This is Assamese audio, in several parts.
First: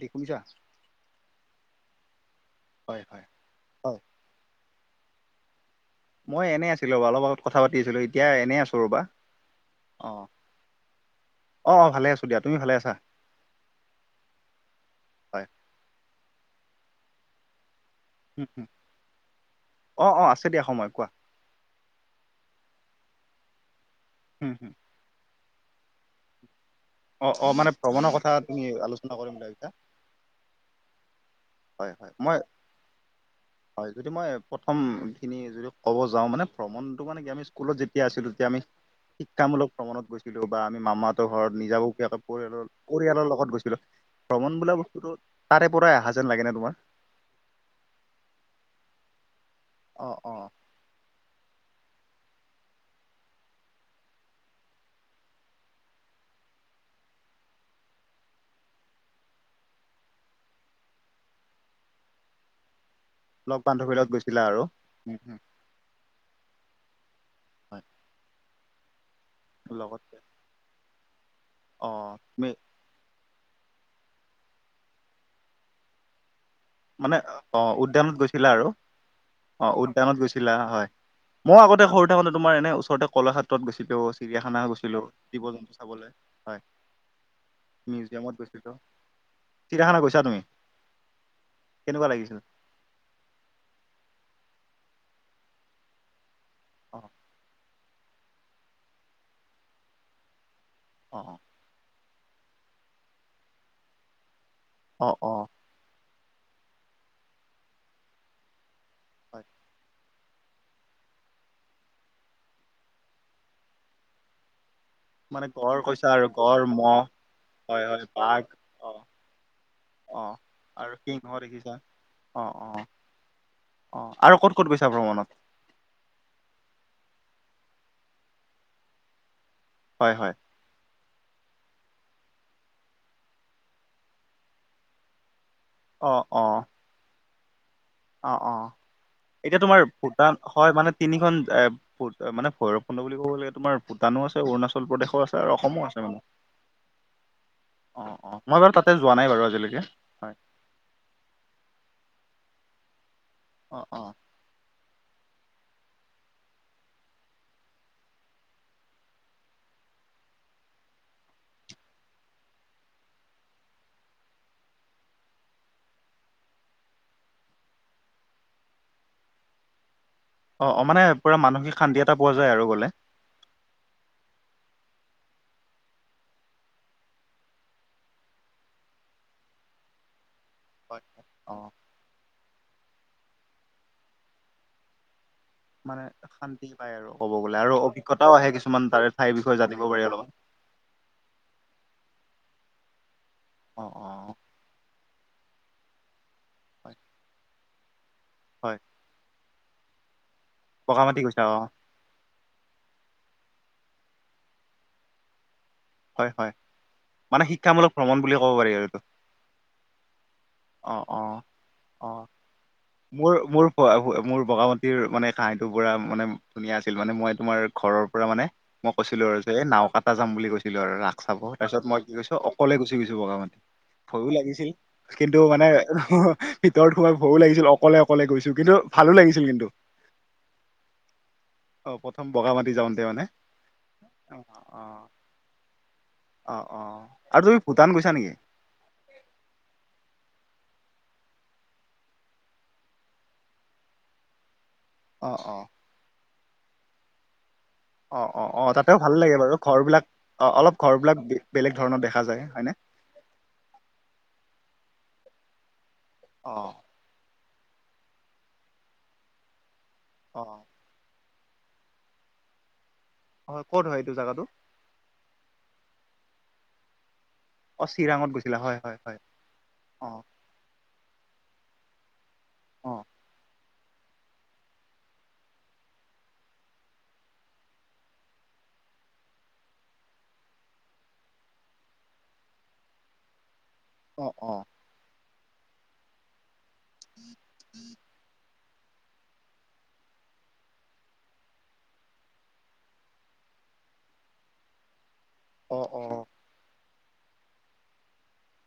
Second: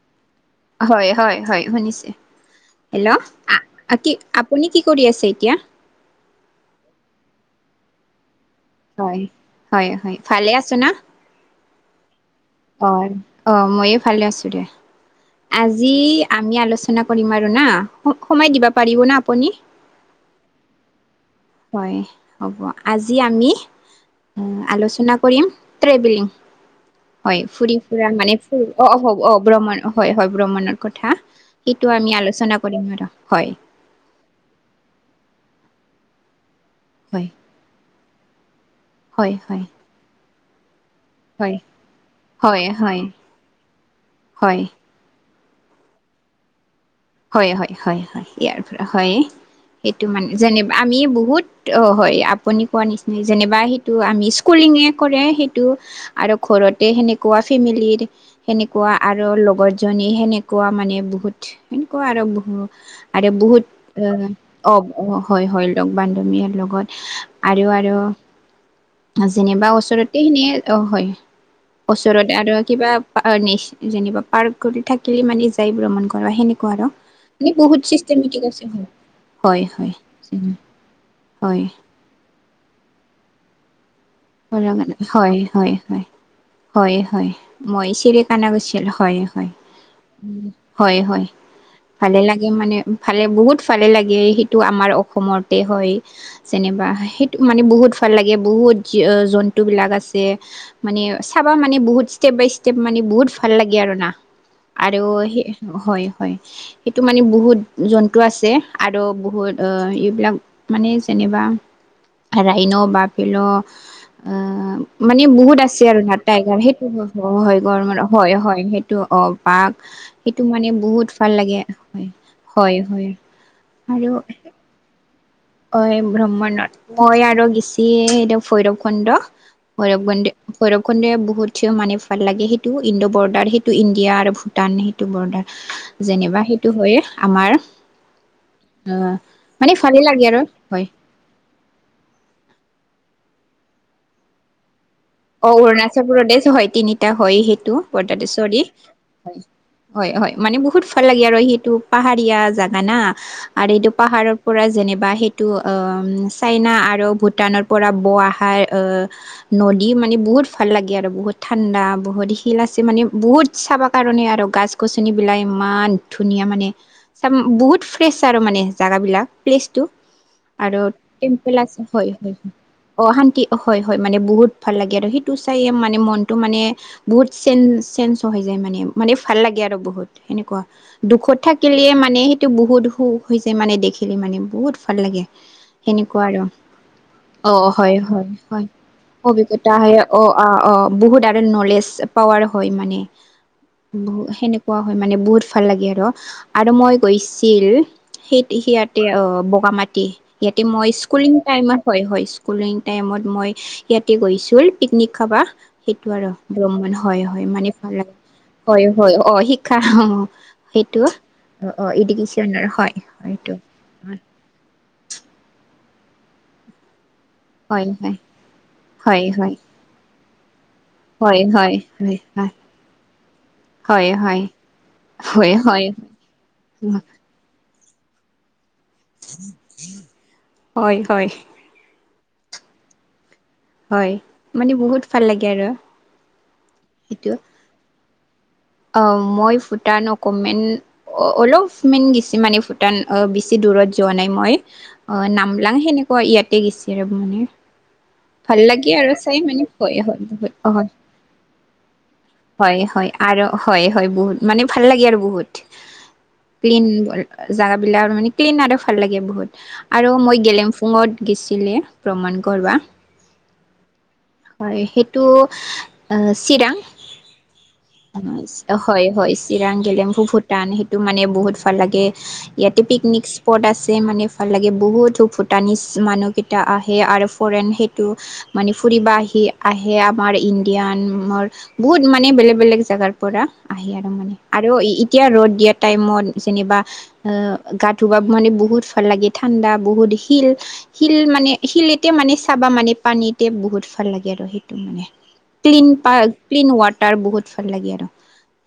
দেখোইছা। হয় হয় হয় শুনিছে। হয় হেল্ল', হয়। হয়, কি আপুনি কি কৰি আছে? এতিয়া। মই এনে আছিলোঁ, মানুহ লগত অলপ কথা পাতি আছিলোঁ, এতিয়া এনে আছিলোঁ। হয়, হয় হয় ভালে আছে না। অ' ভালে আছোঁ। অ', অ' মইও ভালে আছোঁ দিয়া। হয়। আজি আমি আলোচনা- সেইদিনা কৰিম আৰু না। সময় উম্ দিব উম্, পাৰিব না আপুনি অ', অ' আছে দিয়া সময় কোৱা। হয় হ'ব, আজি আমি হুম হুম। আলোচনা কৰিম। ত্ৰেবিলিং। অ হয়, অ মানে ফুৰি ফুৰা ভ্ৰমণৰ কথা মানে তুমি অ', আলোচনা কৰিম অ' বুলি ভাবিছা? ভ্ৰমণ হয় হয়, ভ্ৰমণৰ কথা। সেইটো হয় আমি হয় মই, আলোচনা কৰিম আৰু হয় যদি মই প্ৰথম খিনি যদি ক'ব যাওঁ মানে ভ্ৰমনটো মানে হয় কি আমি স্কুলত যেতিয়া আছিলোঁ তেতিয়া আমি হয় হয় শিক্ষামূলক ভ্ৰমনত গৈছোঁ। ৰ'বা আমি। মামাহঁতৰ ঘৰত হয় নিজা ববীয়া কাপোৰ আৰু হয় হয় পৰিয়ালৰ লগত গৈছিলোঁ, ভ্ৰমন হয় বোলা বস্তুতো তাৰে পৰাই অহা যেন লাগে নে তোমাৰ। হয় হয় হয় হয় ইয়াৰ পৰা হয়ে, সেইটো অ মানে অ। যেনে আমি বহুত অ' হয়, আপুনি কোৱা নিচিনাই যেনিবা সেইটো আমি স্কুলিঙে কৰে সেইটো আৰু ঘৰত। ঘৰতে সেনেকুৱা ফেমিলিৰ, সেনেকুৱা আৰু লগৰ জনী সেনেকুৱা মানে বহুত। আকৌ আৰম্ভ হ'ব। আৰু লগ বহুত বান্ধৱীৰ লগত গৈছিলা আৰু। অ', উম অ' হয় হুম। হয় লগ বান্ধৱীয়ে লগত। আৰু আৰু। যেনিবা লগতে ওচৰতে সেনেয়ে অ' হয়, অ ওচৰতে তুমি আৰু কিবা। যেনিবা, পাৰ্ক থাকিলে মানে যাই ভ্ৰমণ কৰা সেনেকুৱা। মানে কত অ বহুত উদ্যানত চিষ্টেমেটিক গৈছিলা আৰু আছে। হয় হয়। মই হয় আগতে সৰু থাকোতে তোমাৰ এনে ওচৰতে কলাক্ষেত্ৰত গৈছিলোঁ। হয় মই চিৰিকানা গৈছিলো হয় চিৰিয়াখানা গৈছা তুমি হয় হয়। কেনেকুৱা ভালে লাগিছিল লাগে মানে ভালে বহুত ভালে লাগে সেইটো আমাৰ অসমতে হয়। যেনিবা অ সেইটো মানে বহুত ভাল লাগে, বহুত জন্তু বিলাক আছে। মানে অ চাবা মানে বহুত ষ্টেপ বাই ষ্টেপ মানে বহুত ভাল লাগে আৰু না। আৰু অ অ অ সে হয় হয়, সেইটো মানে বহুত জন্তু আছে। আৰু হয় বহুত এইবিলাক মানে যেনিবা ৰাইন' বাফেল'। অ'। মানে বহুত গড় আছে আৰু কৈছা না টাইগাৰ গড় সেইটো মহ হয়, হয় হয় সেইটো অ' পাক- অ সেইটো মানে আৰু বহুত ভাল সিংহ লাগে, দেখিছা হয় অ অ হয় হয়। অ' আৰু ক'ত ক'ত গৈছা ভ্ৰমণত। অ ভ্ৰম্মণত মই আৰু গেচি এইটো ভৈৰৱ খণ্ড ভৈৰৱ হয় হয় মন্দিৰ বহুত মানে ভাল লাগে। সেইটো ইণ্ডো বৰ্ডাৰ সেইটো ইণ্ডিয়া আৰু ভূটান সেইটো বৰ্ডাৰ অ যেনিবা অ সেইটো হয়ে আমাৰ, অ অ আহ এতিয়া মানে তোমাৰ ফালে লাগে আৰু ভূটান হয় মানে তিনিখন মানে ভৈৰৱ কুণ্ড বুলি ক'ব লাগে তোমাৰ ভূটানো আছে অৰুণাচল প্ৰদেশো আছে অ আৰু অসমো আছে অৰুণাচল মানে প্ৰদেশ হয় তিনিটা হয় সেইটো [inaudible] অ অ মই বাৰু তাতে যোৱা নাই বাৰু হয় আজিলৈকে হয় - হয় মানে বহুত ভাল লাগে, আৰু সেইটো পাহাৰীয়া জাগা হয় না আৰু অ এইটো অ পাহাৰৰ পৰা যেনিবা এইটো চাইনা আৰু ভূটানৰ পৰা বৈ অহা নদী দি মানে বহুত ভাল লাগে, আৰু বহুত ঠাণ্ডা বহুত শিল আছে মানে বহুত চাব কাৰণে আৰু গাছ গছনি বিলাক ইমান ধুনীয়া মানে চ বহুত ফ্ৰেছ আৰু মানে জোগাবিলাক মানে প্লেচটো অ আৰু অ মানে পুৰা টেম্পেল মানসিক আছে। শান্তি হয় এটা পোৱা যায় আৰু গ'লে -। অ, শান্তি হয় -হয় মানে বহুত ভাল লাগে আৰু সেইটো চাই মানে মনত মানে বহুত চে - চেনজ হৈ যায় মানে - মানে ভাল লাগে। বহুত সেনেকুৱা হয় হয় দুখত অ থাকিলে মানে সটো বহুত সুখ হৈছে মানে দেখিলে মানে বহুত ভাল লাগে মানে সেনেকুৱা আৰু শান্তি পায় আৰু ক'ব অ গ'লে আৰু হয় হয় অভিজ্ঞতাও আহে হয় কিছুমান তাৰে ঠাইৰ বিষয়ে অভিজ্ঞতা জানিব আহ পাৰি অ অলপমান -অ -অ। বহুত আৰু নলেজ পোৱাৰ হয় মানে অ ব অ সেনেকুৱা হয় মানে বহুত ভাল লাগে আৰু - আৰু মই হয় গৈছিল সেই হয়, সিয়াতে অ বগামাটি ইয়াতে মই বগামাটি স্কুলিং গৈছা অ টাইম হয়- হয় স্কুলিং টাইমত মই ইয়াতে গৈছিলো পিকনিক খাবা সেইটো আৰু হয় হয় ব্ৰণ, হয় -হয় মানে শিক্ষামূলক ভ্ৰমণ বুলি ক'ব পাৰি আৰু হয় এইটো -হয় অ শিক্ষাৰ অ অ সেইটো -অ -অ, ইডুকেশ্যনৰ হয় মোৰ হয়টো -মোৰ- মোৰ বগ মাটিৰ মানে ঠাইতো পুৰা মানে ধুনীয়া আছিল মানে মই তোমাৰ হয় ঘৰৰ হয় পৰা মানে মই কৈছিলো হয় আৰু যে হয় এই নাওকটা যাম বুলি কৈছিলো লো আৰু ৰাস চাব। হয় তাৰ হয় পিছত, মই হয় কি কৰি ছো হয় অকলে গুচি গৈছো বগা মাটি হয় হয় ভয়ো হয় লাগিছিল কিন্তু মানে হয় ভিতৰত সোমাই ভয়ো লাগিছিল অকলে- অকলে গৈছো। কিন্তু ভালো লাগিছিল কিন্তু হয় হয় অ বগা মাটতি যাওঁতে মানে হয় অ মানে অ বহুত ভাল লাগে। আৰু অ -অ, সেইটো আৰু তুমি ভূটান গৈছা নেকি? অ, মই ভূটান অকমান অ -অলপমান গেছি মানে ভূটান অ বেছি দূৰত যোৱা নাই মই। অ নামলাং সেনেকুৱা ইয়াতে গছে আৰু মানে অ- অ- ভাল অ। লাগে তাতেও আৰু ভাল লাগে চাই বাৰু, মানে ঘৰ হয় বিলাক হয় বহুত অ অলপ হয় ঘৰ বিলাক বেলেগ ধৰণৰ দেখা যায়, হয়নে? হয় হয় আৰু হয়- হয়। বহুত মানে ভাল লাগে আৰু বহুত অ ক্লিন জোগাবিলাক মানে, ক্লিন আৰু ভাল লাগে বহুত। আৰু মই অ গেলেমফুঙত গৈছিলে ভ্ৰমণ কৰবা। হয় ক'ত হয় এইটো জেগাটো হয় সেইটো চিৰাং হয়- হয়। চিৰাং অ গেলেমু ভূটান সেইটো মানে বহুত ভাল লাগে, ইয়াতে অ পিকনিক স্পট আছে মানে ভাল লাগে বহুতো ভুটানিছ মানুহ কেইটা আহে আৰু ফৰেন সেই মানে ফুৰিব আহি আহে, আমাৰ ইণ্ডিয়ানৰ বহুত মানে বেলেগ বেলেগ জেগা জেগাৰ পৰা আহে আৰু অ মানে অ আৰু এতিয়া ৰ'দ দিয়া টাইমত যেনিবা অ গা ধুব মানে বহুত ভাল লাগে। ঠাণ্ডা বহুত শিল - শিল - শিল মানে এতিয়া চাব মানে পানীতে বহুত ভাল লাগে আৰু, সেইটো মানে অ ক্লিন অ পা ক্লিন ৱাটাৰ তাৰ বহুত ভাল লাগে, আৰু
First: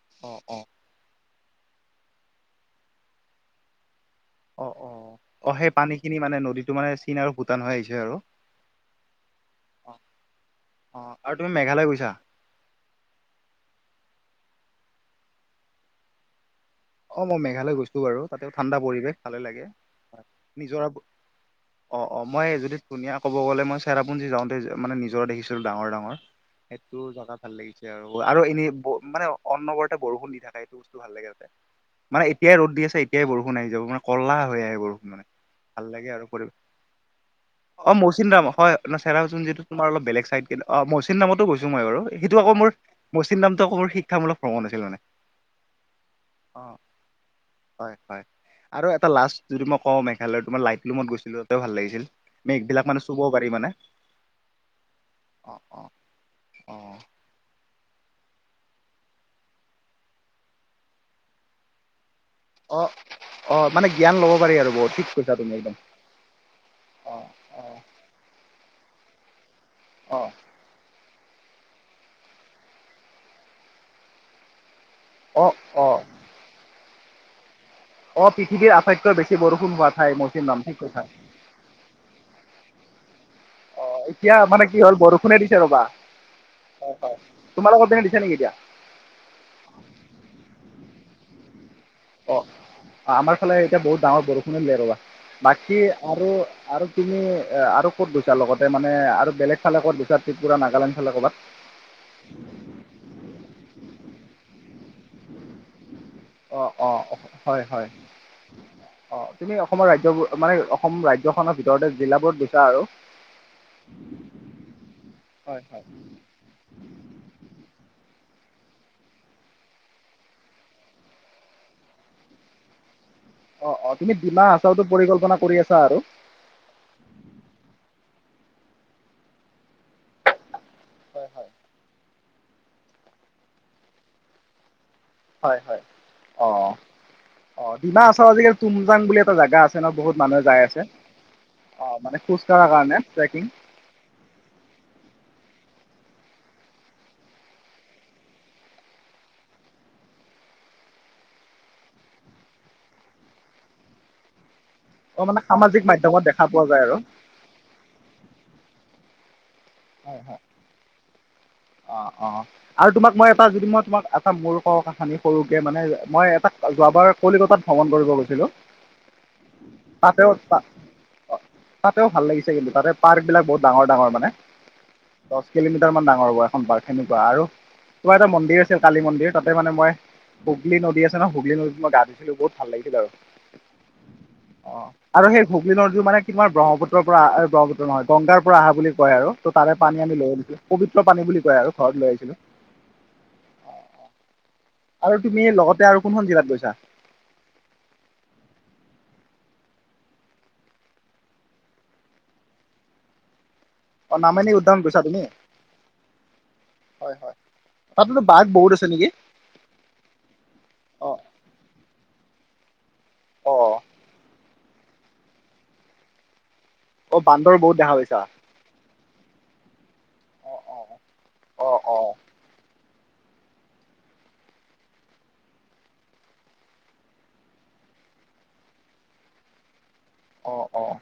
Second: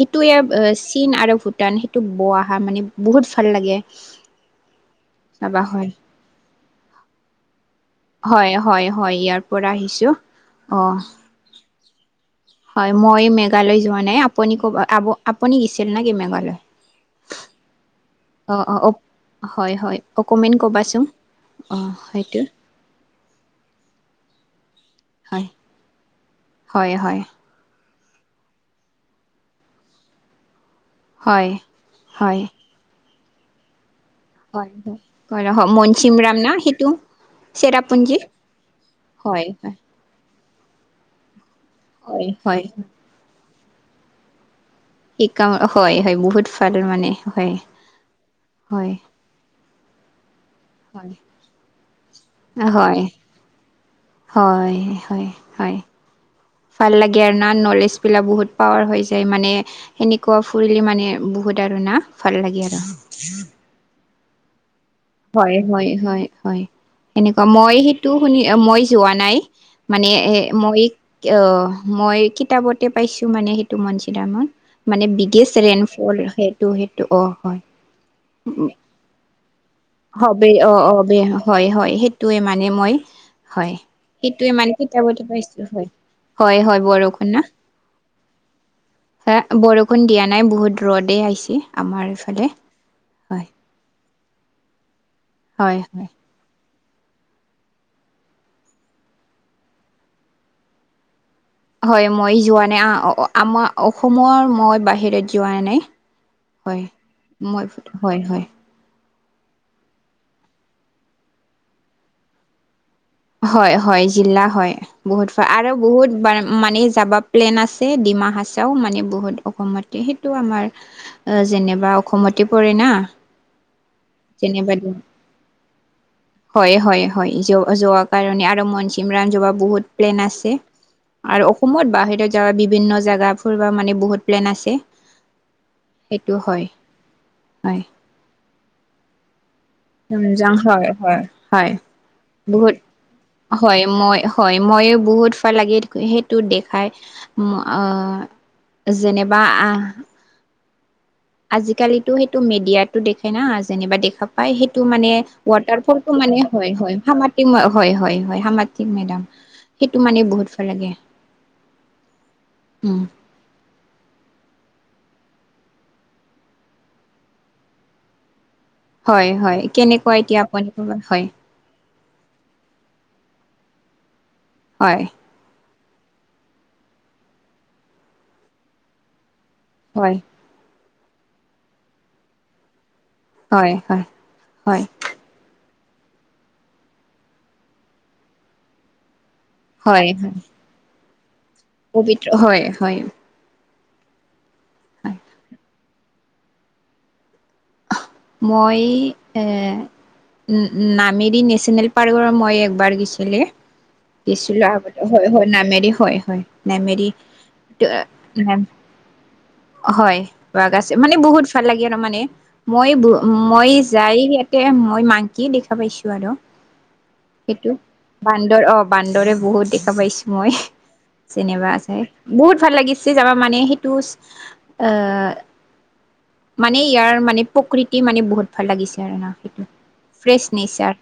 সেইটো অ ইয়াৰ অ চীন আৰু ভূ টান সেইটো বৈ অহা মানে বহুত ভাল লাগে। অ- অ- অ। চাবা সেই হয়। পানীখিনি মানে নদীটো মানে চীন আৰু ভূটান হৈ আহিছে আৰু হয় হয় ইয়াৰ পৰা অ আহিছে অ আৰু তুমি মেঘালয় গৈছা? হয়, মই মেঘালয় যোৱা নাই, আপুনি কব আপুনি গৈছিল নে কি মেঘালয়? অ', মই মেঘালয় গৈছো বাৰু তাতে অ অ ঠাণ্ডা অ পৰিৱেশ ভালে লাগে, হয় হয় অকমেণ্ট নিজৰ ক'বাচোন অ', অ', মই যদি ধুনীয়া ক'ব গ'লে মই চেৰাপুঞজী যাওঁ। মানে নিজৰা হয় দেখিছিলো ডাঙৰ ডাঙৰ, হয় সেইটো হয় জেগাত ভাল লাগিছিল। আৰু এনেই মানে অন্নবৰতে বৰষুণ দি থাকে এইটো বস্তু ভাল লাগে হয় তাতে। মানে হয় এতিয়াই ৰদ দি আছে এতিয়াই বৰষুণ আহি যাব মানে। ক'লা হৈ হয় আহে বৰষুণ মানে হয় ৰ ভাল লাগে মনচিম আৰু ৰাম পৰিৱেশ ন সেইটো। অ', চেৰাপুঞ্জী মৌচিন ৰাম হয়, হয় চেচোন যটো হয় তোমাৰ অলপ বেলেগ চাইড। কিন্ত অ', মৌচিন নামতো গৈছো মই বাৰু, হয় সেইটো আকৌ হয় মোৰ মৌচিন নামটো আক মোৰ শিক্ষামূক ভ্ৰমণ আছিল। মানে [unintelligible] হয় হয় বহুত অ [unintelligible] মানে হয় আৰু হয়। এটা লাষ্ট যদি মই কওঁ মেঘালয়ৰ তোমাৰ লাইটলুমত হয় গৈছিল, ত ভাল লাগিছিল মেঘ বিলাক হয় মানে চুব পাৰি মানে। হয় হয় অ হয়, অ ভাল অ লাগে আৰু ন নলেজ বিলাক বহুত পাৱাৰ হৈছে যায়, মানে সেনেকুৱা ফুৰিলি মানে বহুত আৰু না। ভাল লাগে আৰু। অ অ মানে জ্ঞান লব পাৰি আৰু বহুত। ঠিক কৈছা তুমি হয় একদম হয় হয় হয়, অ সেনেকুৱা অ মই সেইটো শুনি মই যোৱা নাই। মানে অ এ মই আহ মই কিতাপতে পাইছো মানে সেইটো মঞ্চিৰামত। মানে অ বিগেষ্ট ৰেইন অ ফল সেইটো সেইটো অ', হয়। অ', পৃথিৱীৰ আটাইতৈ বেচি বৰষুণ হোৱা থাই। হব অ', অ', হয় হয় সেইটোয়ে মানে মই হয়, অ এতিয়া সেইটোৱে মানে কি হ'ল কিতাবতে বৰষুণে দিছে পাইছো, ৰবা হয় হয় হয় বৰষুণ ন। তোমালোকৰ পিনে দিছে নেকি এতিয়া বৰষুণ দিয়া নাই বহুত ৰ'দেই আহিছে। আমাৰ অ', ইফালে অ', আমাৰ হয় ফালে এতিয়া বহুত ডাঙৰ বৰষুণিনে দিলে ৰবা বাকী হয় হয় আৰু আৰু তুমি আৰু ক'ত গৈছা লগতে মানে আৰু বেলেগ ফালে ক'ত গৈছা ত্ৰিপুৰা নাগালেণ্ড ফালে কৰ'ৰবাত? হয় মই যোৱা নাই আমাৰ অসমৰ মই বাহিৰত যোৱা নাই। অঁ হয়, অঁ মই হয় হয়। অ', তুমি অসমৰ ৰাজ্যবোৰ মানে অসম ৰাজ্যখনৰ ভিতৰতে জিলাবোৰ গৈছা আৰু। হয় হয় জিলা হয় বহুত হয় আৰু হয় বহুত মানে যাবা প্লেন আছে ডিমাহা চাও মানে বহুত অসমতে সেইটো আমাৰ যেনেবা অসমতে পৰে না। অঁ অঁ তুমি ডিমা যেনেবাদ, হাচাওতো পৰিকল্পনা কৰি আছা আৰু হয় হয় হয় যোৱ কাৰণে আৰু মনচিম ৰানজা বহুত প্লেন আছে, হয় আৰু হয় অসমত বাহিৰত যাৰ বিভিন্ন জেগা ফৰিবা মানে বহুত প্লেন আছে। হয় হয় সেইটো হয় অ', অ', ডিমাহাছাওৰ আজিকালি তুমজাং বুলি এটা জোগা আছে। ন বহুত মানুহে তুমজাং, যাই আছে হয় হয় হয় অঁ মানে খোজ কঢ়াৰ বহুত কাৰণে ট্ৰেকিং হয়, মই হয় মই ময়ো বহুত [unintelligible] সেইটো দেখাই, আহ, যেনেবা আহ আজিকালিতো সেইটো মিডিয়াতো দেখে না যেনিবা দেখা পায় সেই টো মানে অঁ সামাজিক ৱাটাৰফল মাধ্যমত মানে দেখা পোৱা হয় যায় আৰু হয় হয় হয় হয় মেড সেইটো মানে হয় হয় বহুত ভাল লাগে। অ', অ', আৰু উম তোমাক মই এটা যদি মই তোমাক এটা মোৰ কও কাহানি। সৰুকে মানে মই এটা যোৱাবাৰ কলিকতাত ভ্ৰমণ কৰিব গৈছিলো। হয় হয়, কেনেকুৱা এতিয়া আপুনি, হয়। ভাল লাগিছে কিন্তু, তাতে পাৰ্ক বিলক বহুত ডাঙৰ ডাঙৰ মানে, হয় দশ কিলোমিটাৰ মান ডাঙৰ হ'ব এখন পাৰ্ক সেনেকুৱা, আৰু কিবা এটা মন্দিৰ আছিল কালি মন্দিৰ। তাতে মানে মই, হয় হুগলী নদী আছে ন হুগলী নদীত মই গা ধই ছিলো দিছিলো বহুত ভাল লাগিছিল আৰু। হয়, হয়। অ' [unintelligible] ব্ৰহ্মপুত্ৰৰ আহ ব্ৰহ্মপুত্ৰ নহয় গংগাৰ পৰা আহা বুলি কয় আৰু। ত' তাৰে পানী হয় আমি লৈ হয় আহিছোঁ। পবিত্ৰ পানী বুলি কয় আৰু ঘৰত লৈ পবিত্ৰ আহিছিলোঁ। হয় হয় হয় আৰু তুমি লগতে আৰু কোনখন জিলাত গৈছা? মই এ উম', উম'। নামেৰি নেশ্যনেল পাৰ্কৰ মই একবাৰ গৈছিলি। অ' নামেনি গিছিলোঁ উদ্যান আগতে গৈছা তুমি হয়, হয়। নামেৰি হয়, হয়, নেমেৰি। তাতেটো বাঘ বহুত আছে নেকি? হয়, বাঘ আছে, মানে অ'। বহুত ভাল লাগে আৰু মানে। মই ব' মই অ', যায় ইয়াতে মই মাংকী দেখা পাইছোঁ আৰু। অ', বান্দৰ সেইটো বহুত দেখা পাইছা? বান্দৰ অহ, বান্দৰে বহুত দেখা পাইছোঁ মই। অ', অ'। যেনেবা অ', আছে অ', বহুত ভাল লাগিছে জাগা মানে সেইটো অহ মানে ইয়াৰ মানে প্ৰকৃতি মানে বহুত ভাল লাগিছে আৰু না সেইটো। ফ্ৰেছ অ', অ', নেচাৰ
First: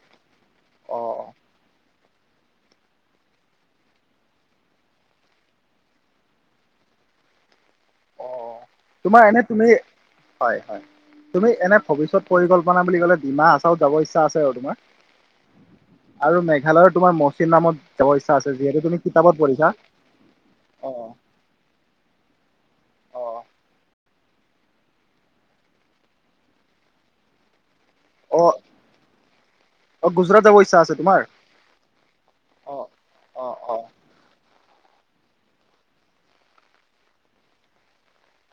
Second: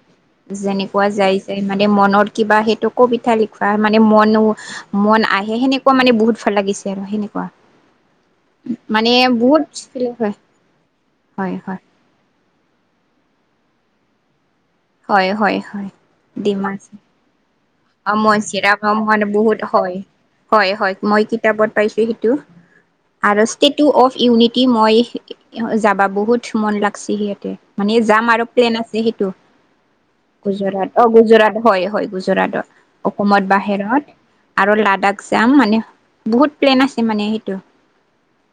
যেনেকুৱা অ', যায় যায় মানে মনত কিবা সেইটো কবিতা লিখা মানে মনো মন আহে সেনেকুৱা মানে বহুত ভাল লাগিছে আৰু সেনে সেনেকুৱা অ'। মানে তোমাৰ এনে বহুত তুমি [unintelligible] হয়। তুমি হয় হয় এনেই ভৱিষ্যত পৰিকল্পনা বুলি ক'লে ডিমা আচাও যাব ইচ্ছা আছৈ আৰু তোমাৰ। হয় হয় হয় আৰু মেঘালয়ৰ তোমাৰ মচিৰ নামত মচিৰামান বহুত হয়, হয়, হয়। অ'। মই কিতাপত পাইছোঁ সেইটো। অ', আৰু ষ্টেটু অফ ইউনিটি মই যাবা বহুত মন লাগছি সিয়াতে। মানে যাম আৰু অ', প্লেন আছে সেইটো, অ', যাব ইচ্ছা গুজৰাট আছে অহ, তোমাৰ? গুজৰাট হয়, হয়, গুজৰাটত। অ'। অসমত অ', অ', বাহিৰত। আৰু লাডাখ যাম মানে, বহুত প্লেন আছে মানে সেইটো।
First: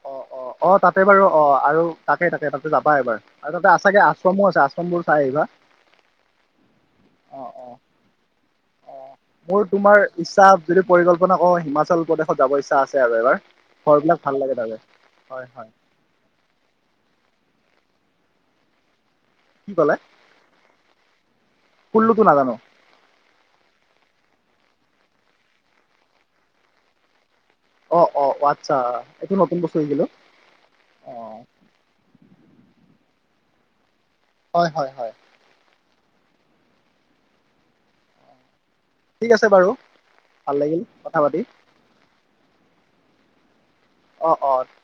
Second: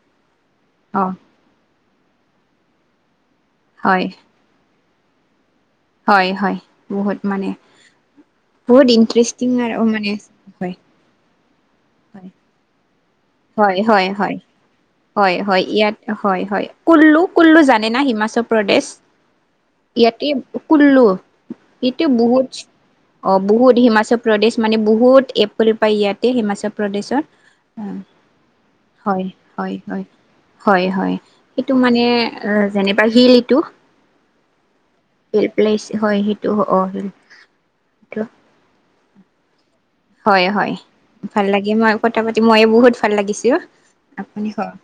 অহ', অহ', অহ'। অ তাতে বাৰু অহ, আৰু তাকেই তাকে তাতে যাবা এবাৰ আৰু তাতে হয় আছাগে আশ্ৰমো আছে আশ্ৰম। আশ্ৰমবোৰ চাই আহিবা। হয়, হয়, বহুত মানে। অ', অ'। বহুত ইন্টাৰেষ্টিং মোৰ আৰু তোমাৰ মানে ইচ্ছা হয়। যদি [unintelligible] হিমাচল হয় প্ৰদেশত যাব ইচ্ছা আছে। আৰু এবাৰ। হয়, হয়, ঘৰবিলাক ভাল হয়। লাগে তাৰে হয়, হয়, ইয়াত হয়, কুল্লু কুল্লু জানে না হিমাচল প্ৰদেশ কি ক'লে ইয়াতে কুল্লু এইটো কুল্লুটো বহুত নাজানো অহ বহুত হিমাচল প্ৰদেশ মানে বহুত এপ্ৰল পায় ইয়াতে হিমাচল প্ৰদেশত। অহ', অহ', আচ্ছা। হয় এইটো নতুন হয় বস্তু হয় শিকিলোঁ। হয়, হয়। সেইটো মানে যেনেবা শিল এইটো। হয়, হয়, হয়। হিল প্লেচ হয়, সেইটো অহ, সেইটো। ঠিক আছে বাৰু। হয়, ভাল হয়। লাগিল কথা পাতি ভাল লাগিল মই কথা পাতি মইয়ে বহুত ভাল লাগিছে। অ আপুনি অ ক'।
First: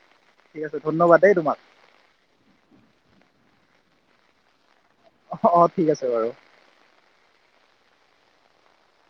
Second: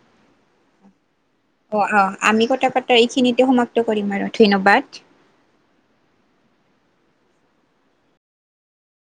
ঠিক আছে ধন্যবাদ দেই তোমাক অ', অ', আমি কথা পাতা এইখিনিতে সমাপ্ত। কৰিম আৰু ধন্যবাদ। অহ, ঠিক আছে বাৰু।